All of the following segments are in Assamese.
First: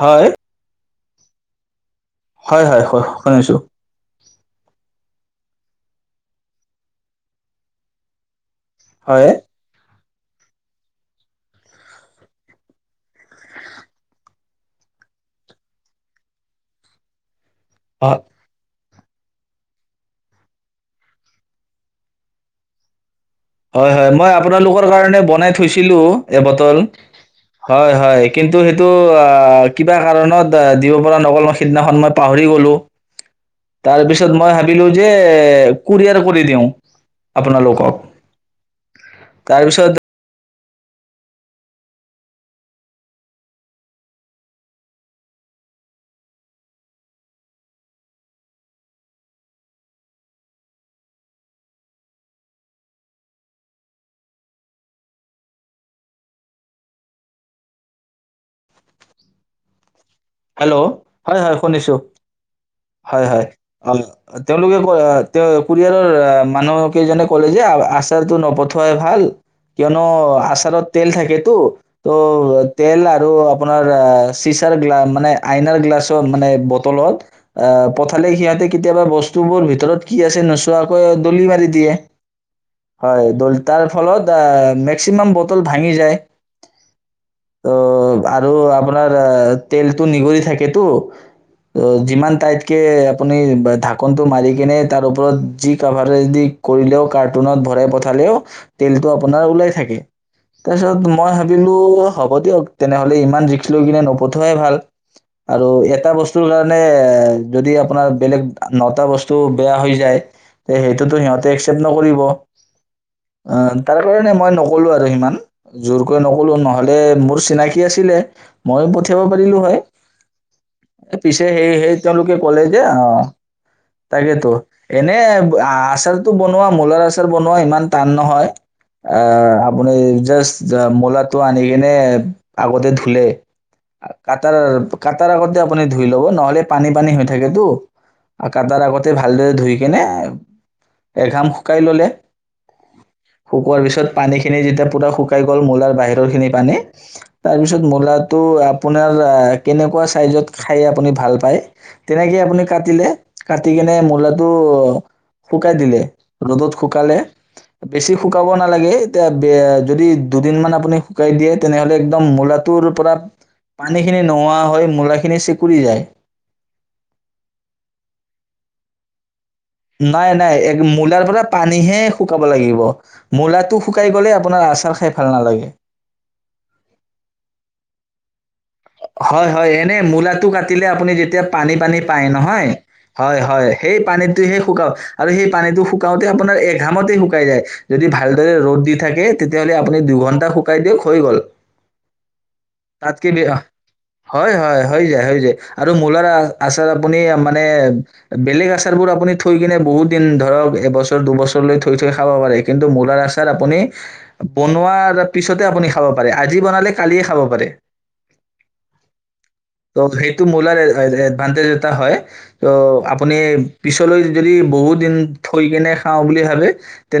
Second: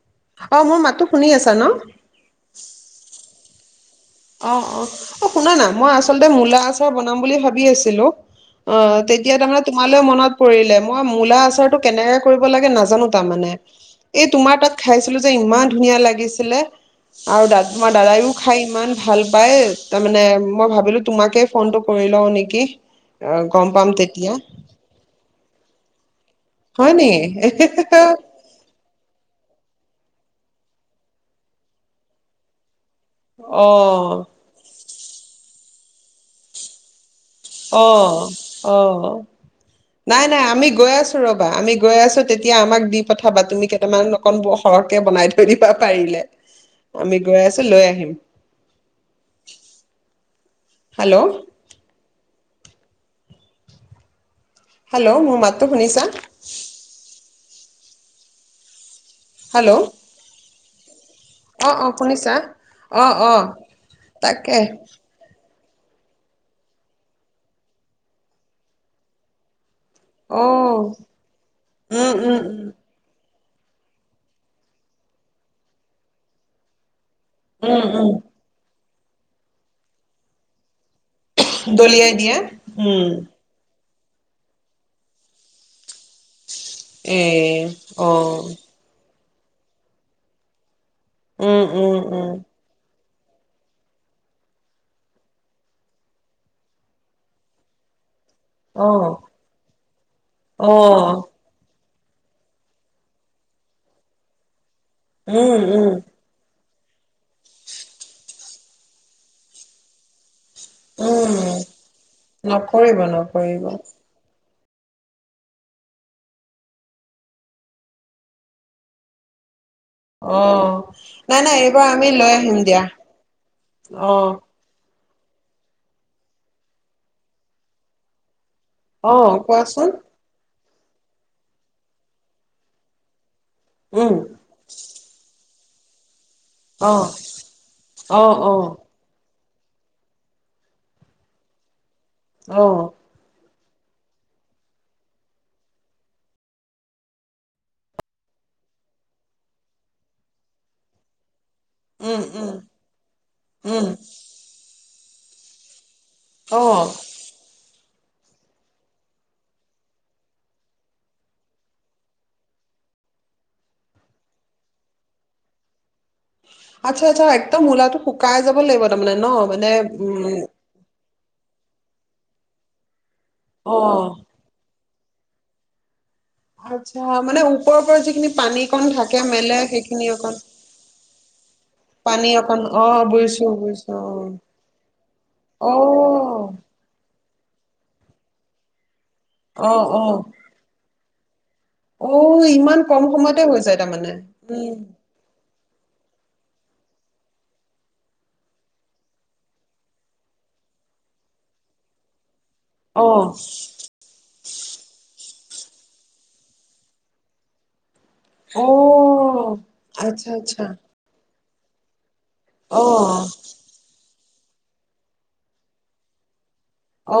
হয়, অ', মোৰ মাতো শুনি আছা ন'? হয়, হয়, হয়। শুনিছো। অ', অ', অ', শুনা না মই আচলতে মূলা আচাৰ বনাম বুলি ভাবি আছিলো। অ', হয়। তেতিয়া তাৰমানে তোমালৈ মনত পৰিলে মই মূলা আচাৰটো কেনেকে কৰিব লাগে নাজানো তাৰ মানে এই তোমাৰ তাত খাইছিলো যে ইমান ধুনীয়া লাগিছিলে আৰু দ তোমাৰ অ'। দাদায়ো খাই ইমান ভাল পাই, তাৰমানে মই ভাবিলো তোমাকে ফোনটো কৰি লওঁ নেকি। অ গম পাম হয়, হয় মই তেতিয়া আপোনালোকৰ কাৰণে বনাই থৈছিলো। এ বটল হয় নেকি হয়, হয় কিন্তু সেইটো অ'। কিবা কাৰণত দিব পৰা নগল মই সিদিনাখন মই পাহৰি গলোঁ। অ তাৰ পিছত মই ভাবিলোঁ যে কুৰিয়াৰ কৰি দিওঁ। আপোনালোকক। অ', অ', তাৰপিছত নাই, নাই আমি গৈ আছো ৰ'বা আমি গৈ আছো তেতিয়া আমাক দি পঠাবা। তুমি কেইটামান অকনবোৰ সৰহকে বনাই থৈ দিবা পাৰিলে আমি গৈ আছো লৈ আহিম। হেল্ল'? হেল্ল' মোৰ মাতো শুনিছা হেল্ল'। হেল্ল' হয়, হয় অ অ শুনিছো শুনিছা অ হয়, অ হয় তাকে তেওঁলোকে ক কুৰিয়াৰৰ মানুহ কেইজনে কলে যে, আছোৰটো নপঠুৱাই ভাল। কিয়নো অ আচাৰত তেল থাকেতো উম উম ত' তেল আৰু আপোনাৰ আ চিছাৰ গ্লা নাই আইনাৰ গ্লাছত মানে বটলত উম উম অ', উম পঠালে সিহঁতে কেতিয়াবা বস্তুবোৰ ভিতৰত কি আছে নোচোৱাকৈয়ে দলি মাৰ দিয়ে, দলিয়াই উম হয় দল তাৰ ফলত মেক্সিমাম বটল ভাঙি যায়। এ অ অ', আৰু আপোনাৰ অ তেল টো নিগৰি থাকেতো উম অ উম উম যিমান টাইতকে আপুনি ঢাকনটো মাৰিকনে তাৰ ওপৰত যি কাভাৰেজ দি কৰিলেও কাৰ্টুনত ভৰাই পঠালেও অ তেলতটো আপোনাৰ ওলাই থাকে অ তাৰপিছত মই ভাবিলো হ'ব দিয়ক তেনেহলে ইমান ৰিক্ক লৈ কিনে নপঠুৱাই ভাল উম আৰু উম এটা বস্তু মানে এ যদি আপোনাৰ বেলেগ নটা বস্তু বেয়া হৈ যায় তে সেইটোতো সিহঁতে উম একচেপ্ট নকৰিব নকৰিব নকৰিব তাৰ কাৰণে মই ন কলো আৰু সিমান জোৰকৈ নকল'লো নহ'লে মোৰ চিনাকি আছিলে ময়ো পঠিয়াব পাৰিলো হয়। অহ পিছে নাই নাই সেই এইবাৰ সেই আমি লৈ তেওঁলোকে আহিম ক'লে যে দিয়া অ অহ তাকেতো এনে আচাৰতটো বনোৱা মূলৰ আচাৰ বনোৱা ইমান টান নহয় অ', অহ কোৱাচোন। আপুনি জাচ্ যোৱা মলাটো আনি কেনে আগতে ধুলে উম তাতে আপুনি ধূই ল'ব ন নহলে পানী অ', পানী হৈ থাকেতো অ', অ', কাটা আগতে ভালদৰে ধুই কেনে এঘাম শুকাই ল'লে অহ শুকোৱাৰ পিছত পানীখিনি যেতিয়া পুৰা শুকাই গ'ল মূলাৰ বাহিৰৰ খিনি পানী তাৰ পিছত মূলাটো আপোনাৰ আহ কেনেকুৱা ছাইজত খায় আপুনি ভাল পায়। উম, তেনেকে উম, আপুনি কাটিলে কাটি উম, কেনে মূলাটো শুকাই দিলে ৰ'দত অ', শুকালে বেছি শুকাব নালাগে এতিয়া যদি দুদিন মান আপুনি শুকাই দিয়ে তেনেহলে একদম মূলাটোৰ পৰা পানীখিনি নোহোৱা হৈ মূলাখিনি চেকুৰি যায় আচ্ছা আচ্ছা একদম মূলাটো শুকাই যাব লাগিব তাৰমানে ন মানে নাই উম, নাই এক মুলাৰ মানে পানীহে শুকাব লাগিব মূলাটো শুকাই অ'। গ'লে আপোনাৰ আচাৰ খাই ভাল নালাগে আচ্ছা মানে ওপৰৰ পৰা যিখিনি পানী কণ থাকে হয় মেলে হয় এনে সেইখিনি অকণ মূলাটো কাটিলে আপুনি যেতিয়া পানী পানী পায় অকণ নহয় অ', হয় বুজিছো হয় বুজিছো সেই পানীটোহে শুকাও আৰু সেই পানীটো শুকাওতে অ', আপোনাৰ এঘামতে শুকা শুকাই যায় যদি ভালদৰে ৰ'দ দি থাকে তেতিয়াহ'লে অ', আপুনি অ', অ'। দুঘণ্টা শুকাই দিয়ক হৈ গ'ল অ ইমান কম তাতকে সময়তে বে হৈ যায়। তাৰমানে হয় উম, হয় হৈ যায় হৈ যায়। আৰু মূলাৰ আ আচাৰ আপুনি মানে বেলেগ আচাৰ বোৰ আপুনি থৈ কিনে বহুত দিন ধৰক এবছৰ দুবছৰ লৈ থৈ থৈ খাব পাৰে। কিন্তু মূলাৰ অ'। আচাৰ আপুনি। বনোৱাৰ পিছতে আপুনি খাব পাৰে আজি বনালে কালিয়ে খাব পাৰে অ', ত আচ্ছা, সেইটো আচ্ছা। মূলাৰ বান্ধে যতা হয় ত অ', আপুনি পিছত। লৈ যদি বহুত দিন থৈ কেনে খাওঁ বুলি ভাবে।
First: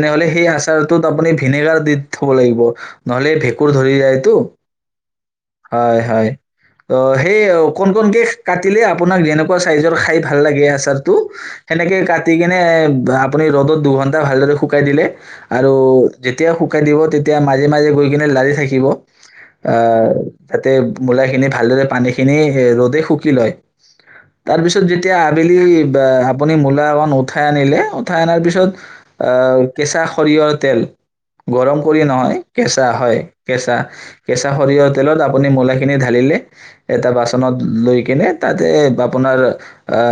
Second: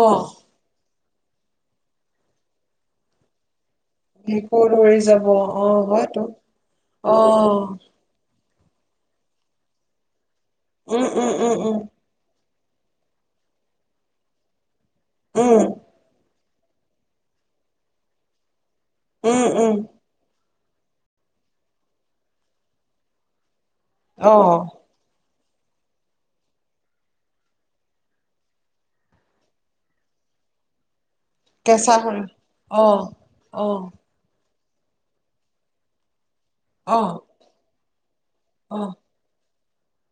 অ', সেই আচাৰ। তাত আপুনি ভিনেগাৰ দি থব লাগিব নহলে ভেঁকুৰ ধৰি যায়তো ভেঁকুৰ ধৰি যাব অ হয়তো। অ সেই অ', কোন কে কি কাটিলে আপোনাক যেনেকুৱা চাইজৰ খাই। ভাল লাগে আচাৰ উম, টো উম, উম, উম, সেনেকে কাটি। মানে আপুনি' ৰ'দত দুঘণ্টা ভালদৰে শুকুৱাই শুকাই দিলে উম, আৰু যেতিয়া শুকাই দিব তেতিয়া মাজে মাজে গৈ কিনে লাৰি থাকি থাকিব। উম, উম, তাতে। মূলা খিনি ভালদৰে পানী খিনি এ ৰ'দে শুকি লয়। অ', তাৰপিছত যেতিয়া। আবেলি আপুনি মূলা অকন উঠাই আনিলে উঠাই অনাৰ পিছত আহ কেঁচা সৰিয়ৰ তেল গৰম কেঁচা কৰি সৰিয়হ নহয় কেঁচা অ', হয় কেঁচা অ', কেঁচা। টা সৰিয়হ তেলত আপোনি মলাই কিনে ঢালিলে এটা অ', বাচনত লৈ কেনে তাতে অ', আপোনাৰ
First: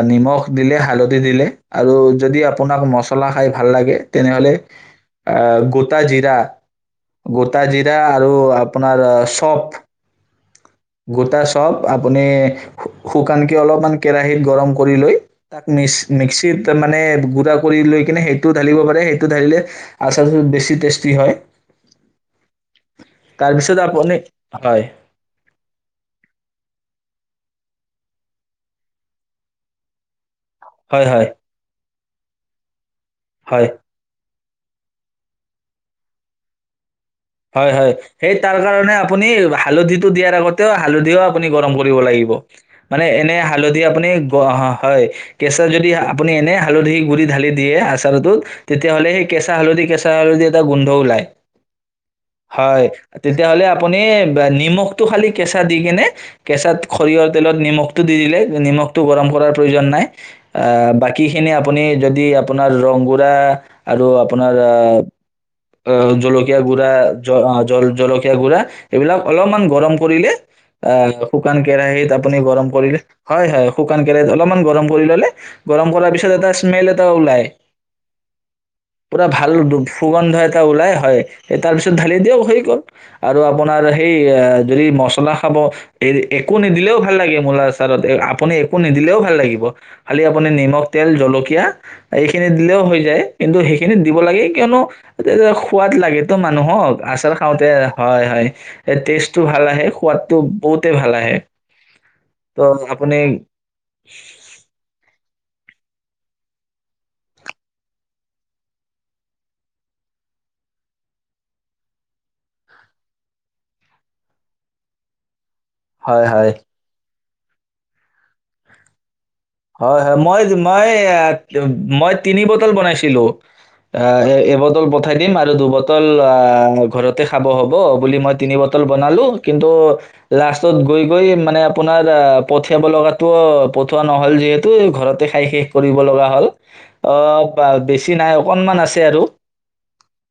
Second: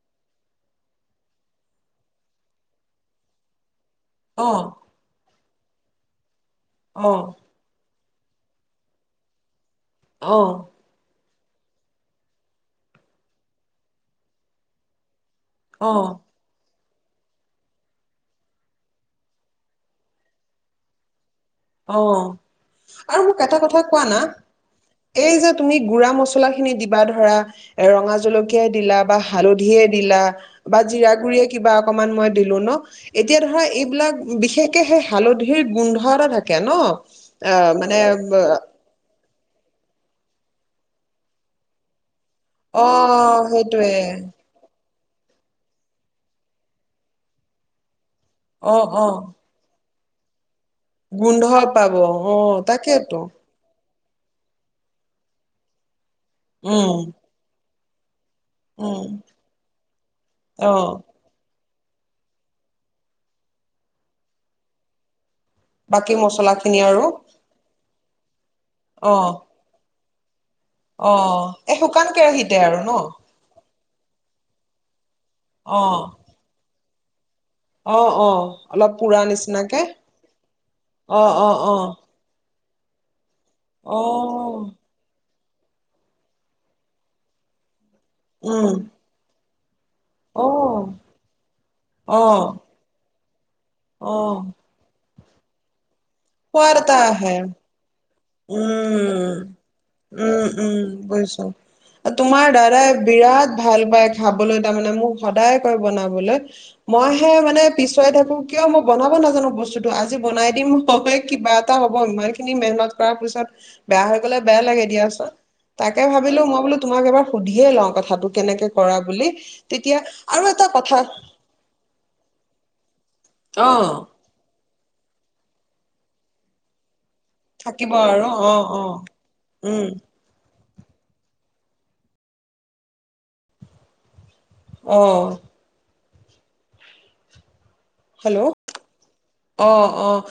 নিমখ দিলে হালধি দিলে আৰু যদি আপোনাক মছলা খাই ভাল লাগে। অ', তেনেহলে আহ গোটা জিৰা অ', গোতা জিৰা এতিয়া আৰু আপোনাৰ চপ অ' গোটা চব আপুনি শুকানকে অলপমান কেৰাহীত গৰম কৰি লৈ তাক মিক অ', মিক্সিত। মানে গুড়া কৰি লৈ কিনে সেইটো ঢালিব পাৰে সেইটো ঢালিলে আচাৰটোৰ বেছি টেষ্টি হয় আহ আৰু মোক এটা তাৰপিছত কথা কোৱা আপুনি না হয় এই যে তুমি গুড়া মচলা খিনি দিবা ধৰা ৰঙা জলকীয়াই দিলা বা হালধিয়ে দিলা। বা হয় জিৰা হয় গুৰিয়ে কিবা অকমান মই দিলো ন এতিয়া ধৰা হয় এইবিলাক। বিশেষকে সেই হালধিৰ গোন্ধ এটা থাকে। থাকে ন। হয় হয় সেই তাৰ কাৰণে আপুনি হালধিটো দিয়াৰ আগতেও হালধিও আপুনি গৰম কৰিব লাগিব। অ মানে এনে হালধি সেইটোৱে আপুনি অ হয় কেঁচা যদি আপুনি এনে হালধি গুৰি ঢালি দিয়ে আছে। ত অ অ তেতিয়াহ'লে সেই কেঁচা হালধি কেঁচা ত আৰু গোন্ধ পাব। অ হয় তাকেইতো তেতিয়াহ'লে আপুনি নিমখ টো খালি কেঁচা দি কেনে কেঁচাত উম সৰিয়হৰ তেলত নিমখ দি দিলে। উম নিমখতটো গৰম কৰাৰ প্ৰয়োজন নাই অ আহ বাকী খিনি আপোনাৰ। আপুনি যদি আপোনাৰ ৰংগোৰা আৰু আপোনাৰ আহ অ বাকী মছলা জলকীয়া খিনি গুড়া। আৰু জ অ জল জলক জলকীয়া গুৰা অ এইবিলাক অলপমান গৰম। কৰিলে। অ আহ শুকান এই কেৰাহিত আপুনি কেৰাহীতে গৰম আৰু ন কৰিলে হয় হয়। শুকান কেৰাহিত অলপমান গৰম কৰি ল'লে অ গৰম কৰাৰ পিছত এটা স্মেল তে ওলাই। অ', অ', অলপ পুৰা ভাল নিচিনাকে দু- সুগন্ধ অ', অ', অ', [unintelligible] হেৰি কৰ‌ আৰু আপোনাৰ সেই অ', যদি মচলা খাব। এ-একো নিদিলেও ভাল লাগে। মূলা আছ [unintelligible] আপুনি একো উম, নিদিলেও ভাল লাগিব খালি আপুনি নিমখ, অ', তেল, জলকীয়া এইখিনি অ', দিলেও হৈ যায়। কিন্তু সেইখিনিত দিব অ', লাগে, কিয়নো সোৱাদ লাগে একদম সোৱাদ নহ'ক। এটা আহে, আচল খাওঁতে হয় হয় উম, টেষ্টটো ভাল আহে সোৱাদটো উম, উম। বহুতে ভাল আহে বুজিছোঁ। তোমাৰ ত' দাদাই আপুনি বিৰাট ভাল পায় খাবলৈ, তাৰমানে। মোক সদায় কৈ বনাবলৈ। মইহে, মানে, পিছুৱাই থাকোঁ, কিয় মই বনাব নাজানো। বস্তুটোতো আজি বনাই দিম। [unintelligible] কিবা এটা হ'ব। ইমানখিনি মেহনত কৰাৰ পিছত বেয়া হৈ গ'লে বেয়া লাগে দিয়া চোন তাকেই হয় ভাবিলোঁ হয় মই। বোলো, তোমাক এবাৰ সুধিয়ে লওঁ। কথাটো কেনেকৈ কৰা বুলি তেতিয়া হয়, হয়। মই, আৰু এটা মই, কথা মই তিনি বটল বনাইছিলোঁ অ আ, এই, এ দুবটল পঠাই দিম, আৰু দুবটল, আ, ঘৰত তে খাব হ'ব থাকিব বুলি আৰু মই অ তিনি অ বটল বনালোঁ। কিন্তু উম লাষ্ট গৈ, গৈ মানে আপোনাৰ আ, পাঠিযাব লগাটো পঠোৱা হ'ল যিহেতু অ ঘৰতে খাই শেষ কৰি লগা হ'ল অ' বা বেছি নাই, হেল্ল' অকনমান আছে আৰু অ', অ',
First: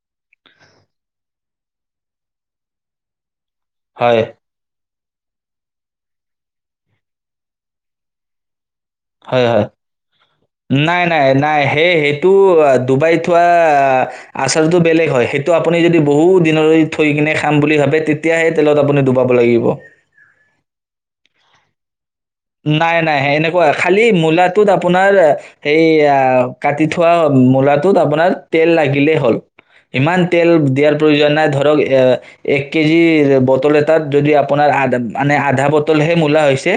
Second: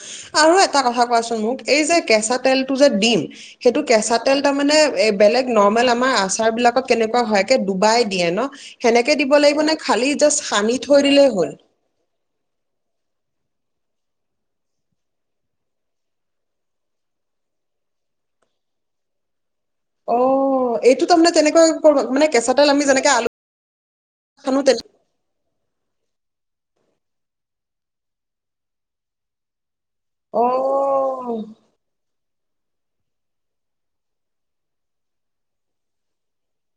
আৰু এটা কথা কোৱাচোন মোক এই যে, কেঁচা তেলটো যে, দিম সেইটো কেঁচা হয় তেল তাৰ মানে এ, বেলেগ নৰৰ্মেল আমাৰ আছ তাৰ বিলাকত কেনেকুৱা হয়, একে ডুবাই দিয়ে ন সেনেকে দিব হয়, লাগিব হয় নে খালি জাষ্ট সানি থৈ নাই, নাই, দিলেই হ'ল নাই হেই-হেইটো ডুবাই থোৱা আচাৰটো বেলেগ হয়, সেইটো আপুনি যদি বহুত দিনৰে থৈ কিনে খাম বুলি ভাবে তেতিয়াহে তেলত আপুনি ডুবাব লাগিব। অ', এইটো তামানে তেনেকুৱা কৰ-মানে নাই, নাই এনেকুৱা খালি সানো মূলাটোত তেনে আপোনাৰ সেইয়া কাটি থোৱা মূলাটোত আপোনাৰ তেল লাগিলেই হ'ল। ইমান অ তেল দিয়াৰ প্ৰয়োজন নাই ধৰক এ এককেজি বটল এটাত যদি আপোনাৰ আধ মানে আধা বটলহে মূলা হৈছে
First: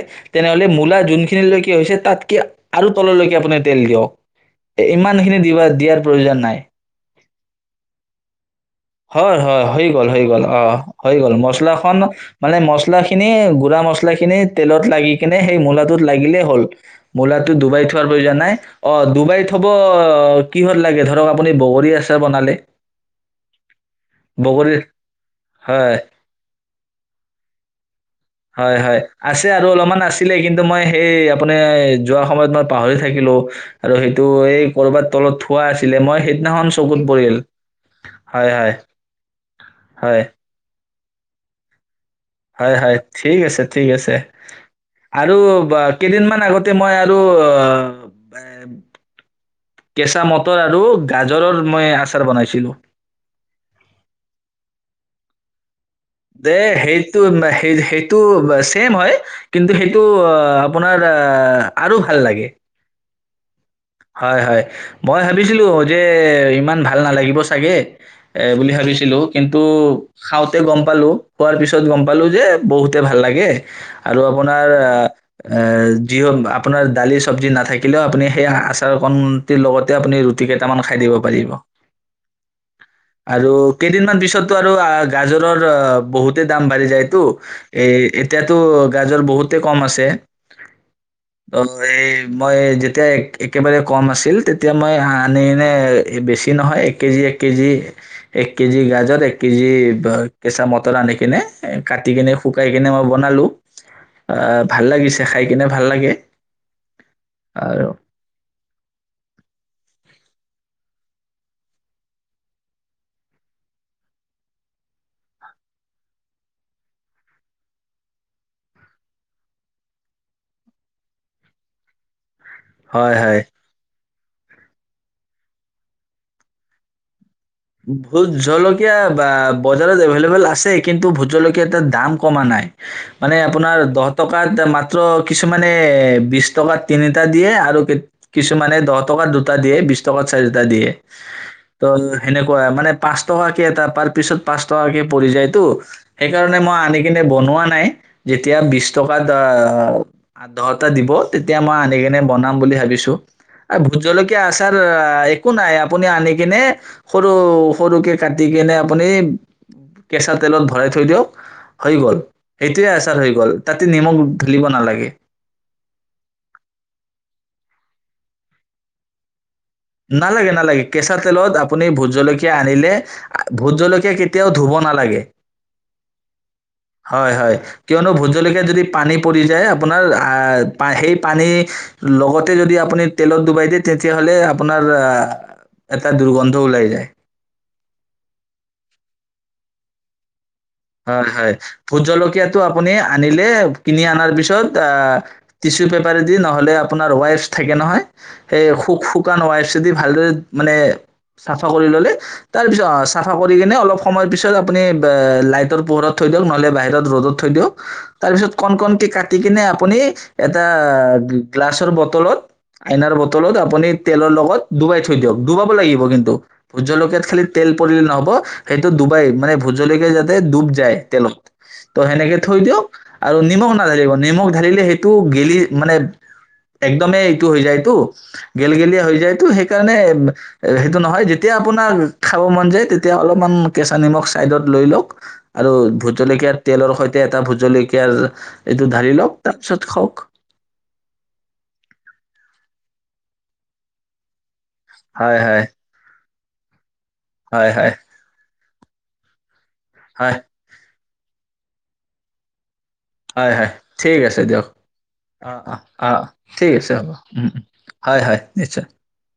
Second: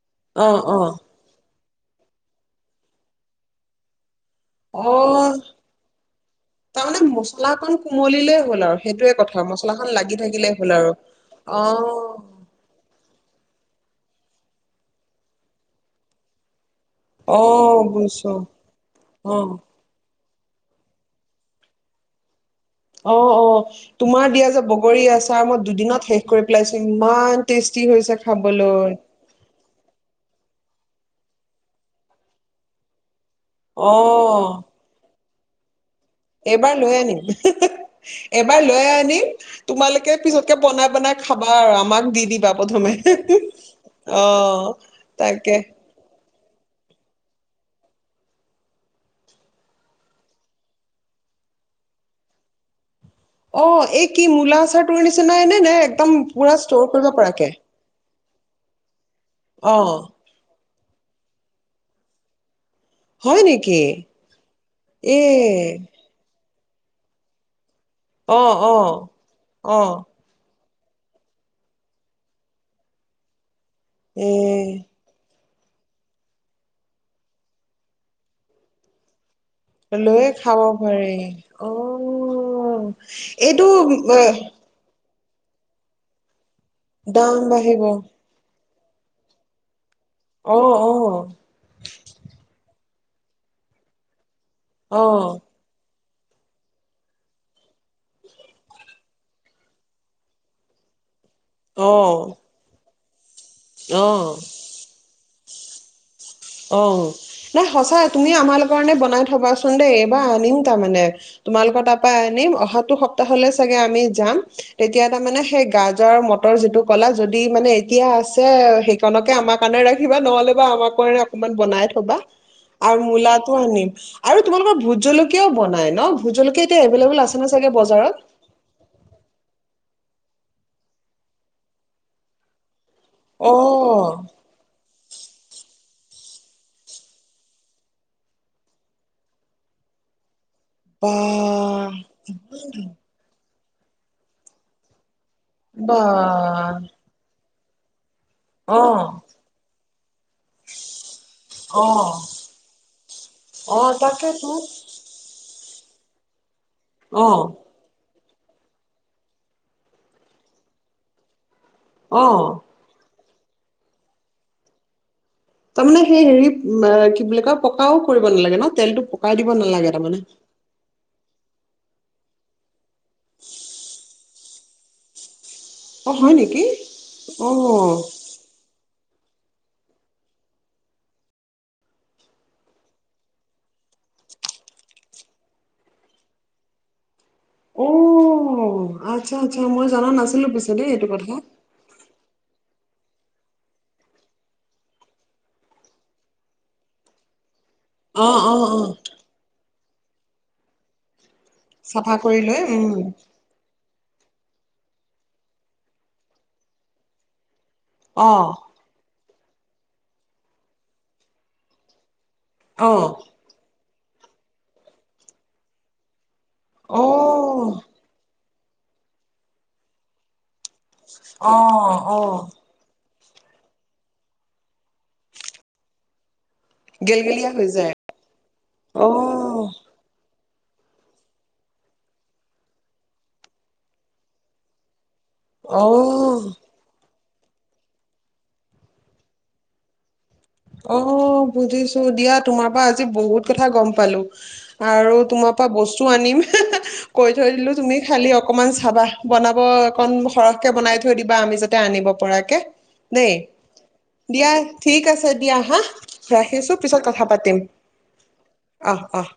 অ তেনেহ'লে মূলা অ যোনখিনিলৈকে কি হৈছে তাত কি আৰু তললৈকে আপুনি তেল দিয়ক অ ইমানখিনি দিয়াৰ প্ৰয়োজন নাই কলা কলা কুমলীলে হ'ল আৰু সেইটোয়ে হয় কথা হয় হৈ মছলাখন গ'ল লাগি হৈ গ'ল থাকিলেই অ হ'ল আৰু। হৈ গ'ল মছলাখনন অ', মানে মছলা খিনি গুড়া মছলাখিনি তেলত লাগি কিনে সেই মূলাটোত লাগিলেই হ'ল মোলা তো দুুবাই অ', থোৱাৰ বুজিছো প্ৰয়োজন নাই অ দুুবাইত থব অ কিহত লাগে ধৰক আপুনি বগৰী আছে বনালে অ অ তোমাৰ দিয়া যে বগৰীৰ বগৰী আচাৰ মই হয়, দুদিনত শেষ কৰি পেলাইছো ইমান টেষ্টি হৈছে হয় খাবলৈ। হয় আছে আৰু অলপমান আছিলে কিন্তু কিন্তু মই সেই আপুনি যোৱা সময়ত মই পাহৰি থাকিলো আৰু সেইটো এই কৰবাত তলত থ খোৱা এবাৰ লৈ আনিম হয়, এবাৰ হয়, লৈ আনিম তোমালোকে হয়, পিছতকে বনাই বনাই খাবা আৰু আমাক দি দিবা হয় প্ৰথমে। হয় ঠিক আছে ঠিক আছে অ', আৰু তাকে কেইদিনমান আগতে মই আৰু কেঁচা মটৰ আৰু গাজৰৰ মই আচাৰ বনাইছিলোঁ অ এই কি মূলা আচাৰ টো আনিছে নাই নে নাই দেই সেইটো ন সেই সেই টো চেম হয় কিন্তু সেইটো অ আপোনাৰ আহ আৰু ভাল লাগে হয় নেকি হয় হয় এ মই ভাবিছিলো যে ই ভাল নালাগিব চাগে অ এ বুলি অ ভাবিছিলো কিন্তু অ গম পালো কোৱাৰ পিছত গম পালো যে বহুতে ভাল লাগে আৰু এ আপোনাৰ আহ আহ যি হ আপোনাৰ দালি চবজি নাথাকিলেও আপুনি সেইয়া আ তৰ খন লৈয়ে খাব পাৰি আহ আৰু এইটো কেইদিনমান পিছততো আৰু আহ, গাজৰৰ বহুত দাম বাঢ়ি যায়তো দাম বাঢ়িব এ অ এতিয়াতো গাজৰ বহুতে কম আছে অ ত এই মই যে এক একেবাৰে কম আছিল এতিয়া মই অ আন এনে এই বেছি নহয় এক কেজি এক কেজি এক কেজি গাজত এক কেজি বা কেঁচা মটৰ আনি কেনে অ কাটি কেনে শুকাই কেনে বনালোঁ অ অঁ ভাল লাগিছে খাই কিনে ভাল লাগে অঁ নাই আৰু সঁচাই তুমি আমাৰ লগত কাৰণে বনাই থবাচোন দেই এই বাাৰ আনিম তাৰ মানে তোমালোকৰ তাৰ পৰা আনিম অহাটো সপ্তাহলে চাগে আমি যাম তেতিয়া তাৰমানে সেই গাজৰ মটৰ যিটো ক'লা যদি মানে এতিয়া আছে সেইখনকে আমাৰ কাৰণে ৰাখিবা নহলে বা আমাৰ কাৰ অকমান বনাই থবা আৰু হয় হয় মুলাতো আনিম আৰু তোমালোকৰ ভোট জলকীয়াও বনাই ন ভোট জলকীয়া এতিয়া এভেইলেবল আছে ন চাগে বজাৰত ভোট জলকীয়া বা ব বজাৰত এভেইলেবল আছে কিন্তু ভোট জলকীয়া এ তাত দাম কমা নাই মানে অ আপোনাৰ দহ টকাত এ মাত কিয় কিছুমানে বিশ টকা তিনিটা দিয়ে আৰু কিছুমানে দহ টকা দুটা দিয়ে বিশ টকা দিয়ে বা ত সেনেকুৱা মানে পাঁচ টাকে এটা তাৰ পিছত পাঁচ টকাকে গেলি যায় বা সেইকাৰণে মই আনি কিনে বনোৱা নাই যেতিয়া অ বিশ টকাত দহটা দিব তেতিয়া মই অ আনি কেনে বনাম বুলি ভাবিছো আৰু অ ভোট জলকীয়া তাকেতো আচাৰ একো নাই আপুনি আনি কিনে অ সৰু সৰুক কাটি কেনে আপুনি কেঁচা তেলত ভৰাই থৈ দিয়ক হৈ গ'ল অ সেইটোৱে আচাৰ হৈ গ'ল গল তাতে নিমখ ঢালিব নালাগে তাৰ মানে সেই হেৰি কি বুলি কয় পকাও কৰিব নালাগে ন তেলটো পকাই দি নালাগে নালাগে কেছ কেঁচা তেলত আপুনি ভোট জলকীয়া আনিলে ভোত জলকীয়া কেতিয়াও ধুব নালাগে। অ' হয় নেকি? হয় হয় কিয়নো অ' ভোট জলকীয়াত যদি পানী পৰিযাই আপোনাৰ অ‌ সেই পানীৰ লগতে যদি আপোনি তেলত ডুবাই তেতিয়া হ'লে আপোনাৰ আহ এটা দুৰ্গন্ধ ওলাই যায় অ আচ্ছা আচ্ছা মই জনা নাছিলো পিছ হয় হয় বহুত জলকীয়াত ত আপুনি আনিলে কিনি আনাৰ পিছত আ টিচূপেপাৰে দি নহ'লে আপোনাৰ ৱাইপছ থাকে নহয় অ' হে অ' অ' শুক শুকান ৱাইপ দি ভালদৰে মানে চাফা কৰি ললে কৰি লৈ উম তাৰপিছত চাফা কৰি কিনে অলপ সময়ৰ পিছত আপুনি লাইভ পোহৰত থৈ দিয়ক নহলে বাহিৰত ৰ'দত থৈ দিয়ক তাৰ পিছত অ' কন কন কে কাট কাটি কিনে আপুনি এটা গ্লাছৰ বটলত অ' আইনাৰ বতলত আপনি তেলৰ লগত ডুবাই থৈ দিয়ক ডুবাব লাগিব কিন্তু ভোট জলকীয়াত খালি তেল অ' পৰিলে নহব সেইটো ডুবাই মানে ভোট জলকীয়া যাতে ডুব য যাই তেলত ত' অ' সেনেকে অ' থৈ দিয়ক আৰু নিমখ নাঢালিব নিমখ ঢালিলে সেইটো গেলি মানে একদমেই এইটো গেলগেলীয়া হৈ যায়তো যায়। গেল গেলিয় হৈ যায়তো অ' সেইকাৰণে সেইটো নহয় যেতিয়া আপোনাৰ খাব মন যায় তেতিয়া অলপমান কেঁচা নিমখ ছাইডত লৈ লওক আৰু ভোট অ' জলকীয়াৰ তেলৰ সৈ এ এটা ভোট জলকীয়াৰ এইটো ঢালি লওক তাৰপিছত খাওক। অ বুজিছো দিয়া তোমাৰ পৰা আজি বহুত কথা গম পালো আৰু হয় তোমাৰ হয় পৰা বস্তু আনিম হে হে কৈ থৈ হয় দিলোঁ হয় তুমি খালি অ অকণমান চাবা বনাব ব অকন হয় সৰহকে বনাই থৈ দিবা আমি যাতে আনিব পৰাকে দেই হয় হয় ঠিক আছে দিয়া দিয়ক ঠিক আছে অ দিয়া অ হা অ ঠিক ৰাখিছো আছে পিছত হ'ব কথা উ পাতিম হয় হয় নিশ্চয়। অহ অহ